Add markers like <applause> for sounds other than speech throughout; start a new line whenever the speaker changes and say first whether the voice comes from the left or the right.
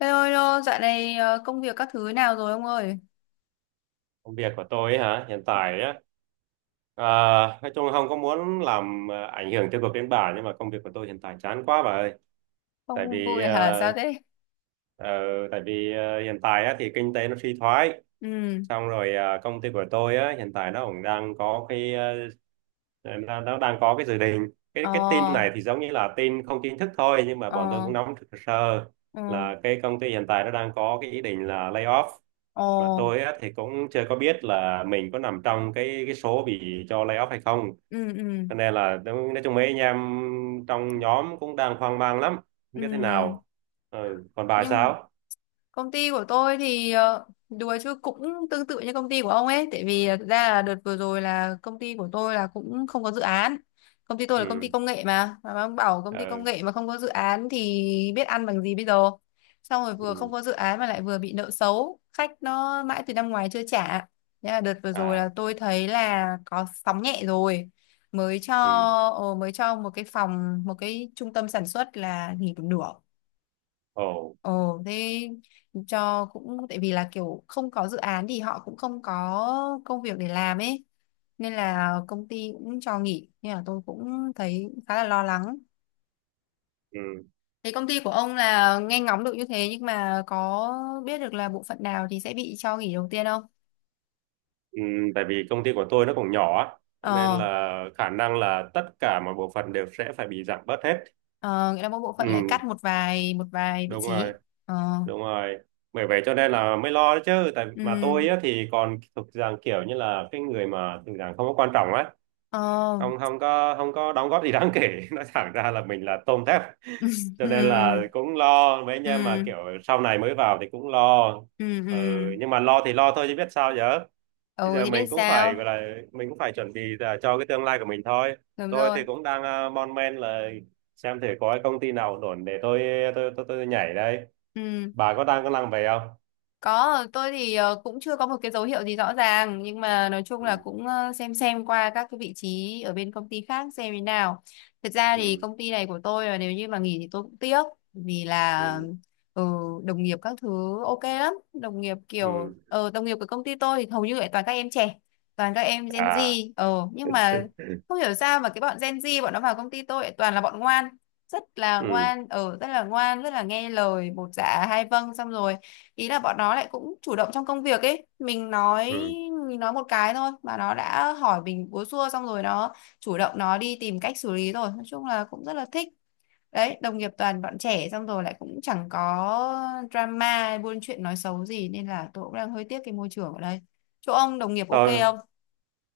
left: Hello, hello, dạo này công việc các thứ nào rồi ông ơi?
right: Công việc của tôi ấy hả? Hiện tại á, à, nói chung là không có muốn làm, ảnh hưởng tiêu cực đến bà, nhưng mà công việc của tôi hiện tại chán quá bà ơi. Tại
left: Không
right: vì
left: vui hả? Sao
right: à,
left: thế?
right: ờ, tại vì hiện tại á, thì kinh tế nó suy thoái,
left: Ừ,
right: xong rồi công ty của tôi á, hiện tại nó cũng đang có nó đang có cái dự định. Cái
left: ờ,
right: cái tin này thì giống như là tin không chính thức thôi, nhưng mà bọn tôi
left: ờ,
right: cũng nắm được sơ
left: ờ,
right: là cái công ty hiện tại nó đang có cái ý định là lay off,
left: ờ,
right: mà tôi á, thì cũng chưa có biết là mình có nằm trong cái số bị cho lay off hay không,
left: ừ, ừ, ừ,
right: cho nên là nói chung mấy anh em trong nhóm cũng đang hoang mang lắm, không
left: ừ.
right: biết thế nào. Ừ, còn bà
left: nhưng
right: sao?
left: Công ty của tôi thì đùa chứ cũng tương tự như công ty của ông ấy, tại vì thực ra là đợt vừa rồi là công ty của tôi là cũng không có dự án. Công ty tôi là công ty
right: Ừ.
left: công nghệ, mà ông bảo công ty công
right: Ừ.
left: nghệ mà không có dự án thì biết ăn bằng gì bây giờ? Xong rồi vừa không
right: Ừ.
left: có dự án mà lại vừa bị nợ xấu, khách nó mãi từ năm ngoái chưa trả. Thế là đợt vừa rồi
right: À,
left: là tôi thấy là có sóng nhẹ rồi, mới cho
right: ừ.
left: mới cho một cái phòng, một cái trung tâm sản xuất là nghỉ một nửa.
right: Ồ.
left: Ồ thế, cho cũng tại vì là kiểu không có dự án thì họ cũng không có công việc để làm ấy, nên là công ty cũng cho nghỉ, nên là tôi cũng thấy khá là lo lắng.
right: Ừ.
left: Thế công ty của ông là nghe ngóng được như thế, nhưng mà có biết được là bộ phận nào thì sẽ bị cho nghỉ đầu tiên không?
right: Ừ. Tại vì công ty của tôi nó còn nhỏ á, cho nên
left: Ờ,
right: là khả năng là tất cả mọi bộ phận đều sẽ phải bị giảm bớt hết.
left: ờ nghĩa là mỗi bộ
right: Ừ.
left: phận lại cắt một vài vị
right: Đúng
left: trí.
right: rồi,
left: Ờ,
right: đúng rồi, bởi vậy cho nên là mới lo đấy chứ, tại mà
left: ừ,
right: tôi á, thì còn thuộc dạng kiểu như là cái người mà thuộc dạng không có quan trọng á,
left: ờ,
right: không không có không có đóng góp gì đáng kể. <laughs> Nói thẳng ra là mình là tôm thép,
left: <laughs>
right: cho nên là
left: ừ,
right: cũng lo mấy anh em mà
left: ừ,
right: kiểu sau này mới vào thì cũng lo.
left: ừ,
right: Ừ,
left: ừ.
right: nhưng mà lo thì lo thôi chứ biết sao giờ, bây
left: Ừ
right: giờ
left: thì biết
right: mình cũng phải
left: sao?
right: gọi là mình cũng phải chuẩn bị là cho cái tương lai của mình thôi.
left: Đúng
right: Tôi
left: rồi.
right: thì cũng đang mon men là xem thử có cái công ty nào ổn để tôi, tôi nhảy đây.
left: Ừ.
right: Bà có đang có năng về không?
left: Có, tôi thì cũng chưa có một cái dấu hiệu gì rõ ràng, nhưng mà nói chung
right: Ừ.
left: là cũng xem qua các cái vị trí ở bên công ty khác xem thế nào. Thật ra thì
right: Ừ.
left: công ty này của tôi là nếu như mà nghỉ thì tôi cũng tiếc, vì là
right: Ừ.
left: ừ, đồng nghiệp các thứ ok lắm. Đồng nghiệp kiểu
right: Ừ.
left: đồng nghiệp của công ty tôi thì hầu như lại toàn các em trẻ, toàn các em Gen
right: À.
left: Z. Ờ nhưng mà không hiểu sao mà cái bọn Gen Z bọn nó vào công ty tôi lại toàn là bọn ngoan, rất là
right: Ừ.
left: ngoan ở rất là ngoan, rất là nghe lời, bột dạ hai vâng. Xong rồi ý là bọn nó lại cũng chủ động trong công việc ấy, mình nói
right: Ừ.
left: mình nói một cái thôi mà nó đã hỏi mình búa xua, xong rồi nó chủ động nó đi tìm cách xử lý, rồi nói chung là cũng rất là thích. Đấy, đồng nghiệp toàn bọn trẻ xong rồi lại cũng chẳng có drama hay buôn chuyện nói xấu gì, nên là tôi cũng đang hơi tiếc cái môi trường ở đây. Chỗ ông đồng nghiệp ok
right: Thôi,
left: không?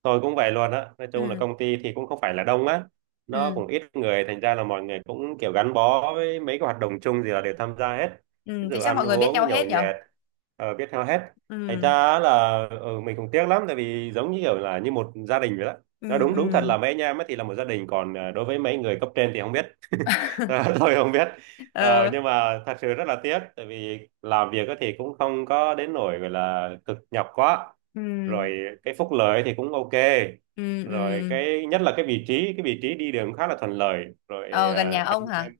right: tôi cũng vậy luôn á, nói chung là
left: Ừ,
right: công ty thì cũng không phải là đông á, nó
left: ừ,
right: cũng ít người, thành ra là mọi người cũng kiểu gắn bó với mấy cái hoạt động chung, gì là đều tham gia hết.
left: ừ
right: Ví
left: thế
right: dụ
left: chắc
right: ăn
left: mọi người biết nhau
right: uống nhậu
left: hết nhở?
right: nhẹt, biết theo hết, thành
left: Ừ,
right: ra là, ừ, mình cũng tiếc lắm, tại vì giống như kiểu là như một gia đình vậy đó.
left: ừ,
right: Nó đúng, đúng thật,
left: ừ.
right: là mấy anh em ấy thì là một gia đình, còn đối với mấy người cấp trên thì không biết. <laughs>
left: <laughs>
right: Ờ, tôi không biết. Ờ,
left: Ờ,
right: nhưng mà thật sự rất là tiếc, tại vì làm việc á thì cũng không có đến nỗi gọi là cực nhọc quá,
left: ừ,
right: rồi cái phúc lợi thì cũng ok,
left: ừ, ừ.
right: rồi cái nhất là cái vị trí đi đường khá là thuận lợi, rồi
left: Ờ gần nhà
right: anh
left: ông hả?
right: em,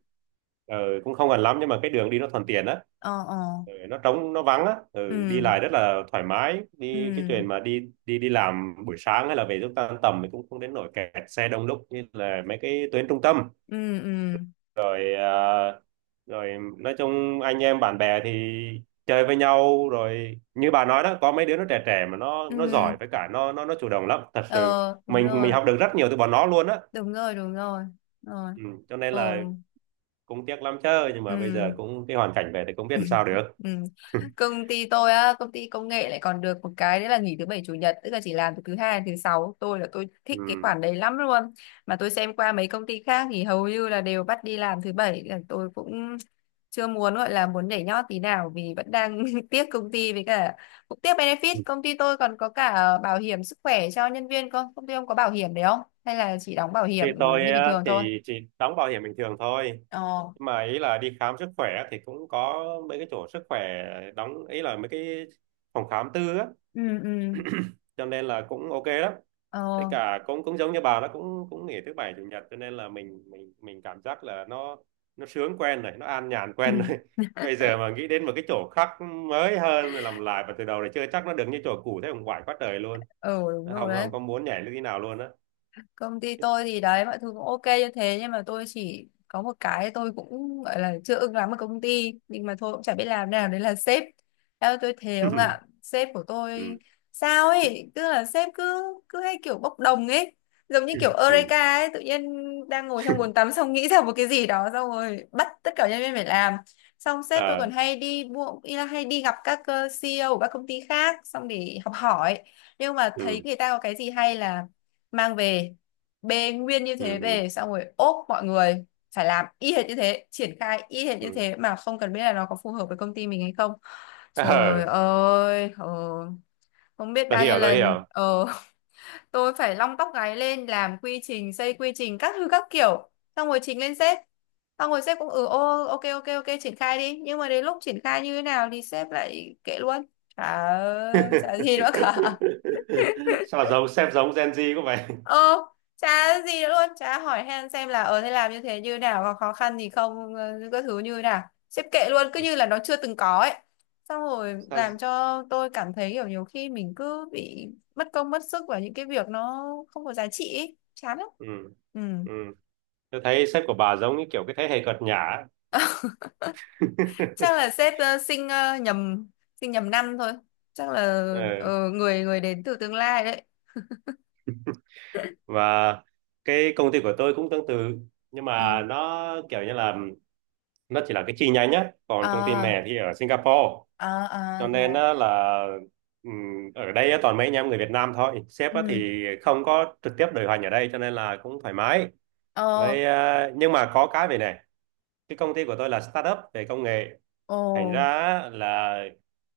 right: ờ, cũng không gần lắm nhưng mà cái đường đi nó thuận tiện á.
left: Ờ, ờ.
right: Ừ, nó trống nó vắng á, ừ, đi
left: Ừ,
right: lại rất là thoải mái, đi cái chuyện
left: ừ,
right: mà đi đi đi làm buổi sáng hay là về lúc tan tầm thì cũng không đến nỗi kẹt xe đông đúc như là mấy cái tuyến trung tâm,
left: ừ, ừ,
right: rồi à, rồi nói chung anh em bạn bè thì chơi với nhau, rồi như bà nói đó, có mấy đứa nó trẻ trẻ mà nó
left: ừ.
right: giỏi, với cả nó chủ động lắm thật sự,
left: Ờ đúng
right: mình
left: rồi,
right: học được rất nhiều từ bọn nó luôn á.
left: đúng rồi. Đúng rồi. Rồi.
right: Ừ, cho nên
left: Ừ,
right: là cũng tiếc lắm chứ, nhưng mà bây
left: ừ.
right: giờ cũng cái hoàn cảnh về thì cũng biết làm sao được.
left: Ừ. Công ty tôi á, công ty công nghệ lại còn được một cái đấy là nghỉ thứ bảy chủ nhật, tức là chỉ làm từ thứ hai đến thứ sáu. Tôi là tôi
right: Ừ.
left: thích cái khoản đấy lắm luôn. Mà tôi xem qua mấy công ty khác thì hầu như là đều bắt đi làm thứ bảy, là tôi cũng chưa muốn gọi là muốn nhảy nhót tí nào vì vẫn đang <laughs> tiếc công ty, với cả cũng tiếc benefit. Công ty tôi còn có cả bảo hiểm sức khỏe cho nhân viên không? Công ty ông có bảo hiểm đấy không? Hay là chỉ đóng bảo
right: Thì
left: hiểm
right: tôi
left: như bình
right: á,
left: thường thôi?
right: thì chỉ đóng bảo hiểm bình thường thôi.
left: Ờ.
right: Nhưng mà ý là đi khám sức khỏe thì cũng có mấy cái chỗ sức khỏe đóng, ý là mấy cái phòng khám tư á,
left: Ừ ừ.
right: cho nên là cũng ok lắm, với
left: Ờ.
right: cả cũng cũng giống như bà, nó cũng cũng nghỉ thứ bảy chủ nhật, cho nên là mình cảm giác là nó sướng quen rồi, nó an nhàn
left: Ừ.
right: quen rồi. <laughs> Bây giờ mà nghĩ đến một cái chỗ khác mới hơn rồi làm lại và từ đầu để chơi, chắc nó được như chỗ cũ thế cũng quải quá trời luôn,
left: Ờ, đúng rồi,
right: không không có muốn nhảy như thế nào luôn á.
left: công ty tôi
right: <laughs>
left: thì đấy mọi thứ cũng ok như thế, nhưng mà tôi chỉ có một cái tôi cũng gọi là chưa ưng lắm ở công ty, nhưng mà thôi cũng chả biết làm nào, đấy là sếp. Theo tôi thề ông ạ, sếp của
right: Ừ.
left: tôi
right: Ừ.
left: sao ấy, tức là sếp cứ cứ hay kiểu bốc đồng ấy, giống như kiểu
right: Ừ.
left: Eureka ấy, tự nhiên đang ngồi trong bồn tắm xong nghĩ ra một cái gì đó, xong rồi bắt tất cả nhân viên phải làm. Xong sếp tôi còn
right: Ờ.
left: hay đi mua, ý là hay đi gặp các CEO của các công ty khác xong để học hỏi, nhưng mà thấy
right: Ừ.
left: người ta có cái gì hay là mang về, bê nguyên như
right: Ừ.
left: thế
right: Ừ.
left: về xong rồi ốp mọi người phải làm y hệt như thế, triển khai y hệt như
right: Ừ.
left: thế mà không cần biết là nó có phù hợp với công ty mình hay không.
right: Ờ,
left: Trời ơi, không biết
right: tôi
left: bao nhiêu
right: hiểu, tôi
left: lần
right: hiểu.
left: <laughs> tôi phải long tóc gáy lên làm quy trình, xây quy trình các thứ các kiểu, xong rồi trình lên sếp, xong rồi sếp cũng ừ ô ok ok ok triển khai đi, nhưng mà đến lúc triển khai như thế nào thì sếp lại kệ luôn. chả
right: <laughs>
left: chả gì nữa cả.
right: Sao giống sếp, giống Gen Z có vậy.
left: Ờ, chả gì nữa luôn, chả hỏi han xem là ờ thế làm như thế như nào, có khó khăn gì không, các thứ như nào. Xếp kệ luôn, cứ như là
right: <laughs>
left: nó chưa từng có ấy. Xong rồi
right: Sao?
left: làm cho tôi cảm thấy kiểu nhiều khi mình cứ bị mất công mất sức vào những cái việc nó không có giá trị ấy. Chán lắm.
right: Ừ.
left: Ừ.
right: Ừ. Tôi thấy sếp của bà giống như kiểu cái thế hệ cợt nhả ấy.
left: Chắc là
right: <laughs>
left: sếp sinh nhầm năm thôi. Chắc là
right: Ờ.
left: người người đến từ tương lai đấy.
right: Và cái công ty của tôi cũng tương tự. Nhưng mà
left: Ừ.
right: nó kiểu như là nó chỉ là cái chi nhánh nhá. Còn công ty
left: À,
right: mẹ thì ở Singapore.
left: à, à
right: Cho nên
left: rồi.
right: á là, ở đây á, toàn mấy anh em người Việt Nam thôi. Sếp á
left: Ừ.
right: thì không có trực tiếp điều hành ở đây, cho nên là cũng thoải mái.
left: Ờ,
right: Với nhưng mà có cái về này. Cái công ty của tôi là startup về công nghệ,
left: ồ.
right: thành ra á, là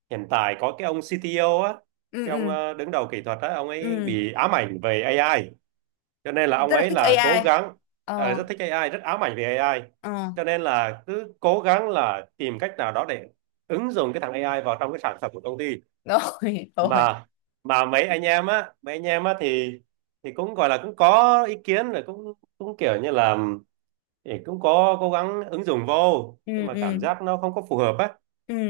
right: hiện tại có cái ông CTO á,
left: Ừ,
right: cái ông
left: ừ,
right: đứng đầu kỹ thuật á, ông ấy
left: ừ.
right: bị ám ảnh về AI, cho nên là ông
left: Rất là
right: ấy
left: thích
right: là cố
left: AI.
right: gắng,
left: Ờ
right: rất thích AI, rất ám ảnh về AI,
left: ờ
right: cho nên là cứ cố gắng là tìm cách nào đó để ứng dụng cái thằng AI vào trong cái sản phẩm của công ty.
left: rồi. <laughs> Rồi.
right: Mà mà mấy anh em á thì cũng gọi là cũng có ý kiến, rồi cũng cũng kiểu như là thì cũng có cố gắng ứng dụng vô, nhưng
left: Ừ
right: mà cảm
left: ừ
right: giác nó không có phù hợp á,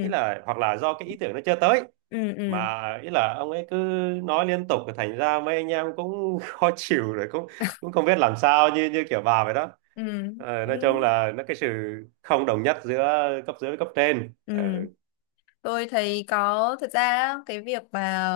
right: ý là hoặc là do cái ý tưởng nó chưa tới,
left: ừ ừ
right: mà ý là ông ấy cứ nói liên tục, thành ra mấy anh em cũng <laughs> khó chịu, rồi cũng cũng không biết làm sao, như như kiểu bà vậy đó.
left: ừ
right: Ờ,
left: ừ
right: nói chung là nó cái sự không đồng nhất giữa cấp dưới với cấp trên. Ờ,
left: ừ. Tôi thấy có thật ra á, cái việc mà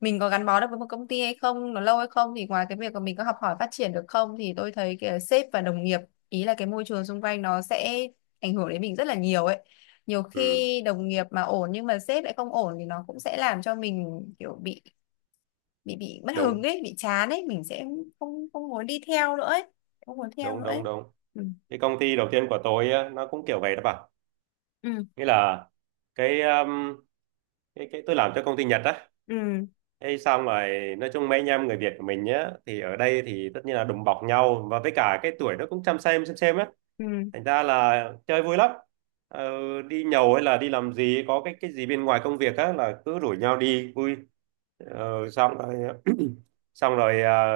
left: mình có gắn bó được với một công ty hay không, nó lâu hay không, thì ngoài cái việc mà mình có học hỏi phát triển được không, thì tôi thấy cái sếp và đồng nghiệp, ý là cái môi trường xung quanh, nó sẽ ảnh hưởng đến mình rất là nhiều ấy. Nhiều
right: ừ,
left: khi đồng nghiệp mà ổn nhưng mà sếp lại không ổn thì nó cũng sẽ làm cho mình kiểu bị bị mất hứng
right: đúng,
left: ấy, bị chán ấy, mình sẽ không không muốn đi theo nữa ấy, không muốn theo
right: đúng,
left: nữa
right: đúng,
left: ấy.
right: đúng.
left: Ừ
right: Cái công ty đầu tiên của tôi á, nó cũng kiểu vậy đó bà,
left: ừ
right: nghĩa là cái um, cái tôi làm cho công ty Nhật á.
left: ừ
right: Ê, xong rồi nói chung mấy anh em người Việt của mình nhá, thì ở đây thì tất nhiên là đùm bọc nhau, và với cả cái tuổi nó cũng chăm xem á,
left: ừ.
right: thành ra là chơi vui lắm, ờ, đi nhậu hay là đi làm gì có cái gì bên ngoài công việc á là cứ rủ nhau đi vui. Xong rồi <clears throat> xong rồi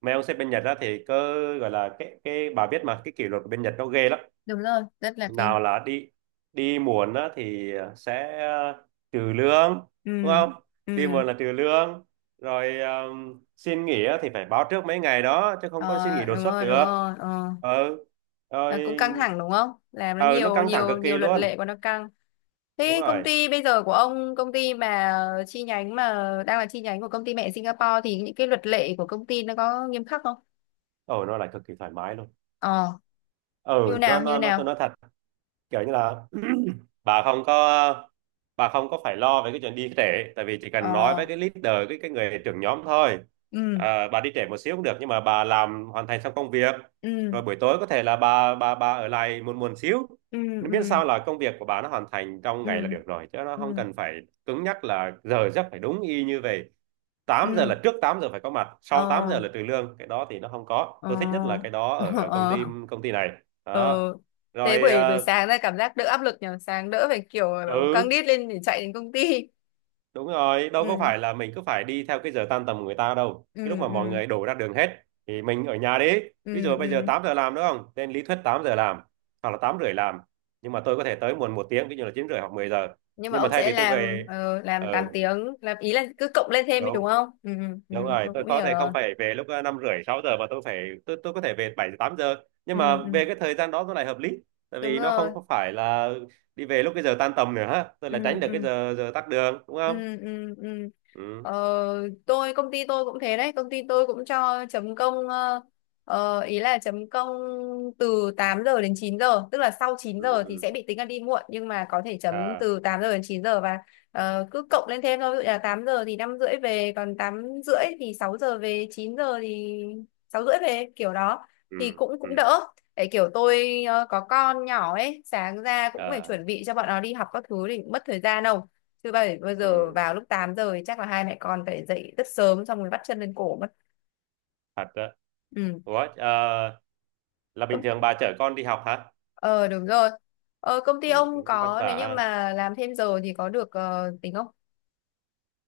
right: mấy ông sếp bên Nhật á thì cứ gọi là cái bà biết mà, cái kỷ luật của bên Nhật nó ghê lắm,
left: Đúng rồi, rất là kinh.
right: nào là đi đi muộn á, thì sẽ trừ lương,
left: Ừ
right: đúng không? Đi
left: ừ
right: muộn là trừ lương, rồi xin nghỉ á thì phải báo trước mấy ngày đó, chứ không có xin
left: ờ,
right: nghỉ đột xuất
left: đúng
right: được.
left: rồi ờ.
right: Ừ.
left: Là
right: Rồi.
left: cũng căng thẳng đúng không, làm nó
right: Ừ, nó
left: nhiều
right: căng thẳng
left: nhiều
right: cực
left: nhiều
right: kỳ
left: luật
right: luôn.
left: lệ của nó căng.
right: Đúng
left: Thế công
right: rồi.
left: ty bây giờ của ông, công ty mà chi nhánh, mà đang là chi nhánh của công ty mẹ Singapore, thì những cái luật lệ của công ty nó có nghiêm khắc không?
right: Ừ, nó lại cực kỳ thoải mái luôn.
left: Ờ
right: Ừ,
left: như
right: nó
left: nào như
right: nó nó tôi
left: nào?
right: nói thật, kiểu như là <clears throat> bà không có bà không có phải lo về cái chuyện đi trễ, tại vì chỉ cần nói
left: Ờ
right: với cái leader, cái người trưởng nhóm thôi.
left: ừ
right: À, bà đi trễ một xíu cũng được nhưng mà bà làm hoàn thành xong công việc,
left: ừ
right: rồi buổi tối có thể là bà ở lại muộn muộn xíu,
left: ừ
right: nó
left: ừ
right: miễn sao là công việc của bà nó hoàn thành trong
left: ừ
right: ngày là được rồi, chứ nó
left: ừ
right: không cần phải cứng nhắc là giờ giấc phải đúng y như vậy. Tám giờ
left: ừ.
right: là trước 8 giờ phải có mặt, sau 8
left: Ờ
right: giờ là trừ lương, cái đó thì nó không có.
left: ờ.
right: Tôi thích nhất là cái
left: <laughs>
right: đó
left: Ờ
right: ở, công
left: ờ.
right: ty công ty này
left: Ờ.
right: đó,
left: Thế
right: rồi.
left: buổi buổi
right: Ờ,
left: sáng ra cảm giác đỡ áp lực nhỉ, sáng đỡ phải kiểu căng
right: ừ.
left: đít lên để chạy đến công ty.
right: Đúng rồi, đâu có
left: Ừ
right: phải là mình cứ phải đi theo cái giờ tan tầm của người ta đâu. Cái lúc
left: ừ
right: mà mọi
left: ừ
right: người đổ ra đường hết thì mình ở nhà đi. Ví
left: ừ
right: dụ bây giờ
left: ừ.
right: 8 giờ làm, đúng không? Trên lý thuyết 8 giờ làm hoặc là 8 rưỡi làm. Nhưng mà tôi có thể tới muộn một tiếng, ví dụ là 9 rưỡi hoặc 10 giờ.
left: Nhưng mà
right: Nhưng mà
left: ông
right: thay
left: sẽ
right: vì tôi
left: làm
right: về,
left: làm 8
right: ừ,
left: tiếng, làm ý là cứ cộng lên thêm đi đúng
right: đúng,
left: không? Ừ ừ ừ,
right: đúng rồi,
left: tôi
right: tôi
left: cũng
right: có
left: hiểu
right: thể không
left: rồi.
right: phải về lúc 5 rưỡi 6 giờ, mà tôi phải tôi có thể về 7 giờ 8 giờ. Nhưng
left: Ừ
right: mà
left: ừ
right: về cái thời gian đó nó lại hợp lý. Tại
left: đúng
right: vì nó không
left: rồi.
right: có phải là đi về lúc cái giờ tan tầm nữa ha. Tôi lại
left: Ừ
right: tránh được cái
left: ừ
right: giờ giờ tắc đường, đúng
left: ừ
right: không?
left: ừ ừ.
right: Ừ.
left: Ờ, tôi công ty tôi cũng thế đấy, công ty tôi cũng cho chấm công ý là chấm công từ 8 giờ đến 9 giờ, tức là sau chín
right: Ừ.
left: giờ thì
right: Ừ.
left: sẽ bị tính là đi muộn, nhưng mà có thể chấm
right: À.
left: từ 8 giờ đến 9 giờ và cứ cộng lên thêm thôi, ví dụ là 8 giờ thì 5 rưỡi về, còn 8 rưỡi thì 6 giờ về, 9 giờ thì 6 rưỡi về, kiểu đó
right: Ừ.
left: thì cũng
right: Ừ.
left: cũng đỡ. Để kiểu tôi có con nhỏ ấy, sáng ra cũng phải
right: ờ,
left: chuẩn bị cho bọn nó đi học các thứ thì cũng mất thời gian đâu, chứ bảy bây giờ
right: ừ,
left: vào lúc 8 giờ thì chắc là hai mẹ con phải dậy rất sớm xong rồi bắt chân lên cổ mất.
right: thật đó.
left: Ừ.
right: Ủa, là bình
left: Công-
right: thường bà chở con đi học hả?
left: ờ đúng rồi. Ờ công ty
right: Ừ,
left: ông
right: cũng vất
left: có,
right: vả
left: nếu như
right: ha.
left: mà làm thêm giờ thì có được tính không?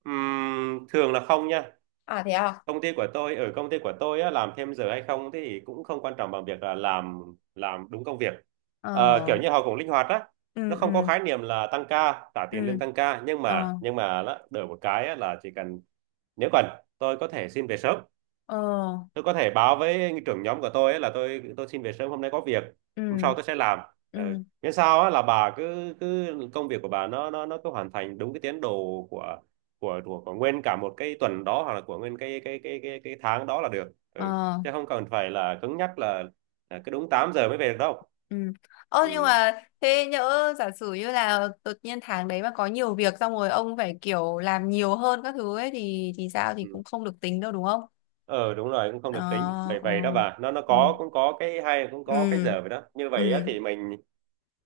right: Thường là không nha,
left: À thế à?
right: công ty của tôi, ở công ty của tôi á, làm thêm giờ hay không thì cũng không quan trọng bằng việc là làm đúng công việc. Ờ,
left: Ờ.
right: kiểu như họ cũng linh hoạt á,
left: Ừ
right: nó không có
left: ừ
right: khái niệm là tăng ca trả tiền lương
left: ừ.
right: tăng ca, nhưng
left: Ờ.
right: mà đó, đổi một cái á, là chỉ cần, nếu cần tôi có thể xin về sớm,
left: Ờ.
right: tôi có thể báo với trưởng nhóm của tôi ấy là tôi xin về sớm hôm nay có việc, hôm sau
left: Ừ
right: tôi sẽ làm. Ừ.
left: ừ.
right: Miễn sao á là bà cứ, cứ công việc của bà nó cứ hoàn thành đúng cái tiến độ của của nguyên cả một cái tuần đó, hoặc là của nguyên cái tháng đó là được. Ừ.
left: Ờ.
right: Chứ không cần phải là cứng nhắc là cứ đúng 8 giờ mới về được đâu.
left: Ừ. Ờ
right: Ừ.
left: nhưng mà thế nhỡ giả sử như là đột nhiên tháng đấy mà có nhiều việc xong rồi ông phải kiểu làm nhiều hơn các thứ ấy thì sao, thì
right: Ừ.
left: cũng không được tính đâu đúng không?
right: Ờ, đúng rồi, cũng không
left: Ờ
right: được tính vậy,
left: ờ
right: vậy đó bà, nó
left: ừ.
right: có cũng có cái hay, cũng có cái
left: Ừ
right: giờ vậy đó, như vậy á,
left: ừ
right: thì mình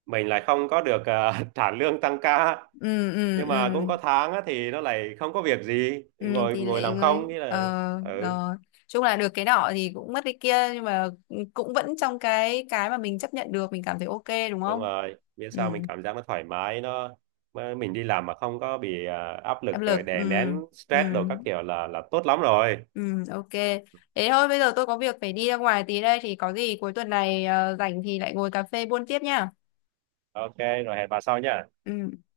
right: mình lại không có được, <laughs> trả lương tăng ca,
left: ừ ừ
right: nhưng
left: ừ.
right: mà cũng có tháng á, thì nó lại không có việc gì thì
left: Ừ
right: ngồi
left: thì
right: ngồi
left: lại
right: làm không,
left: ơi
right: nghĩa là,
left: ờ
right: ừ,
left: rồi chung là được cái nọ thì cũng mất cái kia, nhưng mà cũng vẫn trong cái mà mình chấp nhận được, mình cảm thấy ok đúng
right: đúng
left: không?
right: rồi biết
left: Ừ
right: sao, mình cảm giác nó thoải mái, nó, mà mình đi làm mà không có bị, áp
left: áp
right: lực
left: lực
right: rồi
left: ừ
right: đè nén
left: ừ
right: stress đồ các kiểu là tốt lắm rồi.
left: ừ ok. Thế thôi bây giờ tôi có việc phải đi ra ngoài tí đây, thì có gì cuối tuần này rảnh thì lại ngồi cà phê buôn tiếp nha.
right: Ok, rồi hẹn bà sau nhá.
left: Ừ.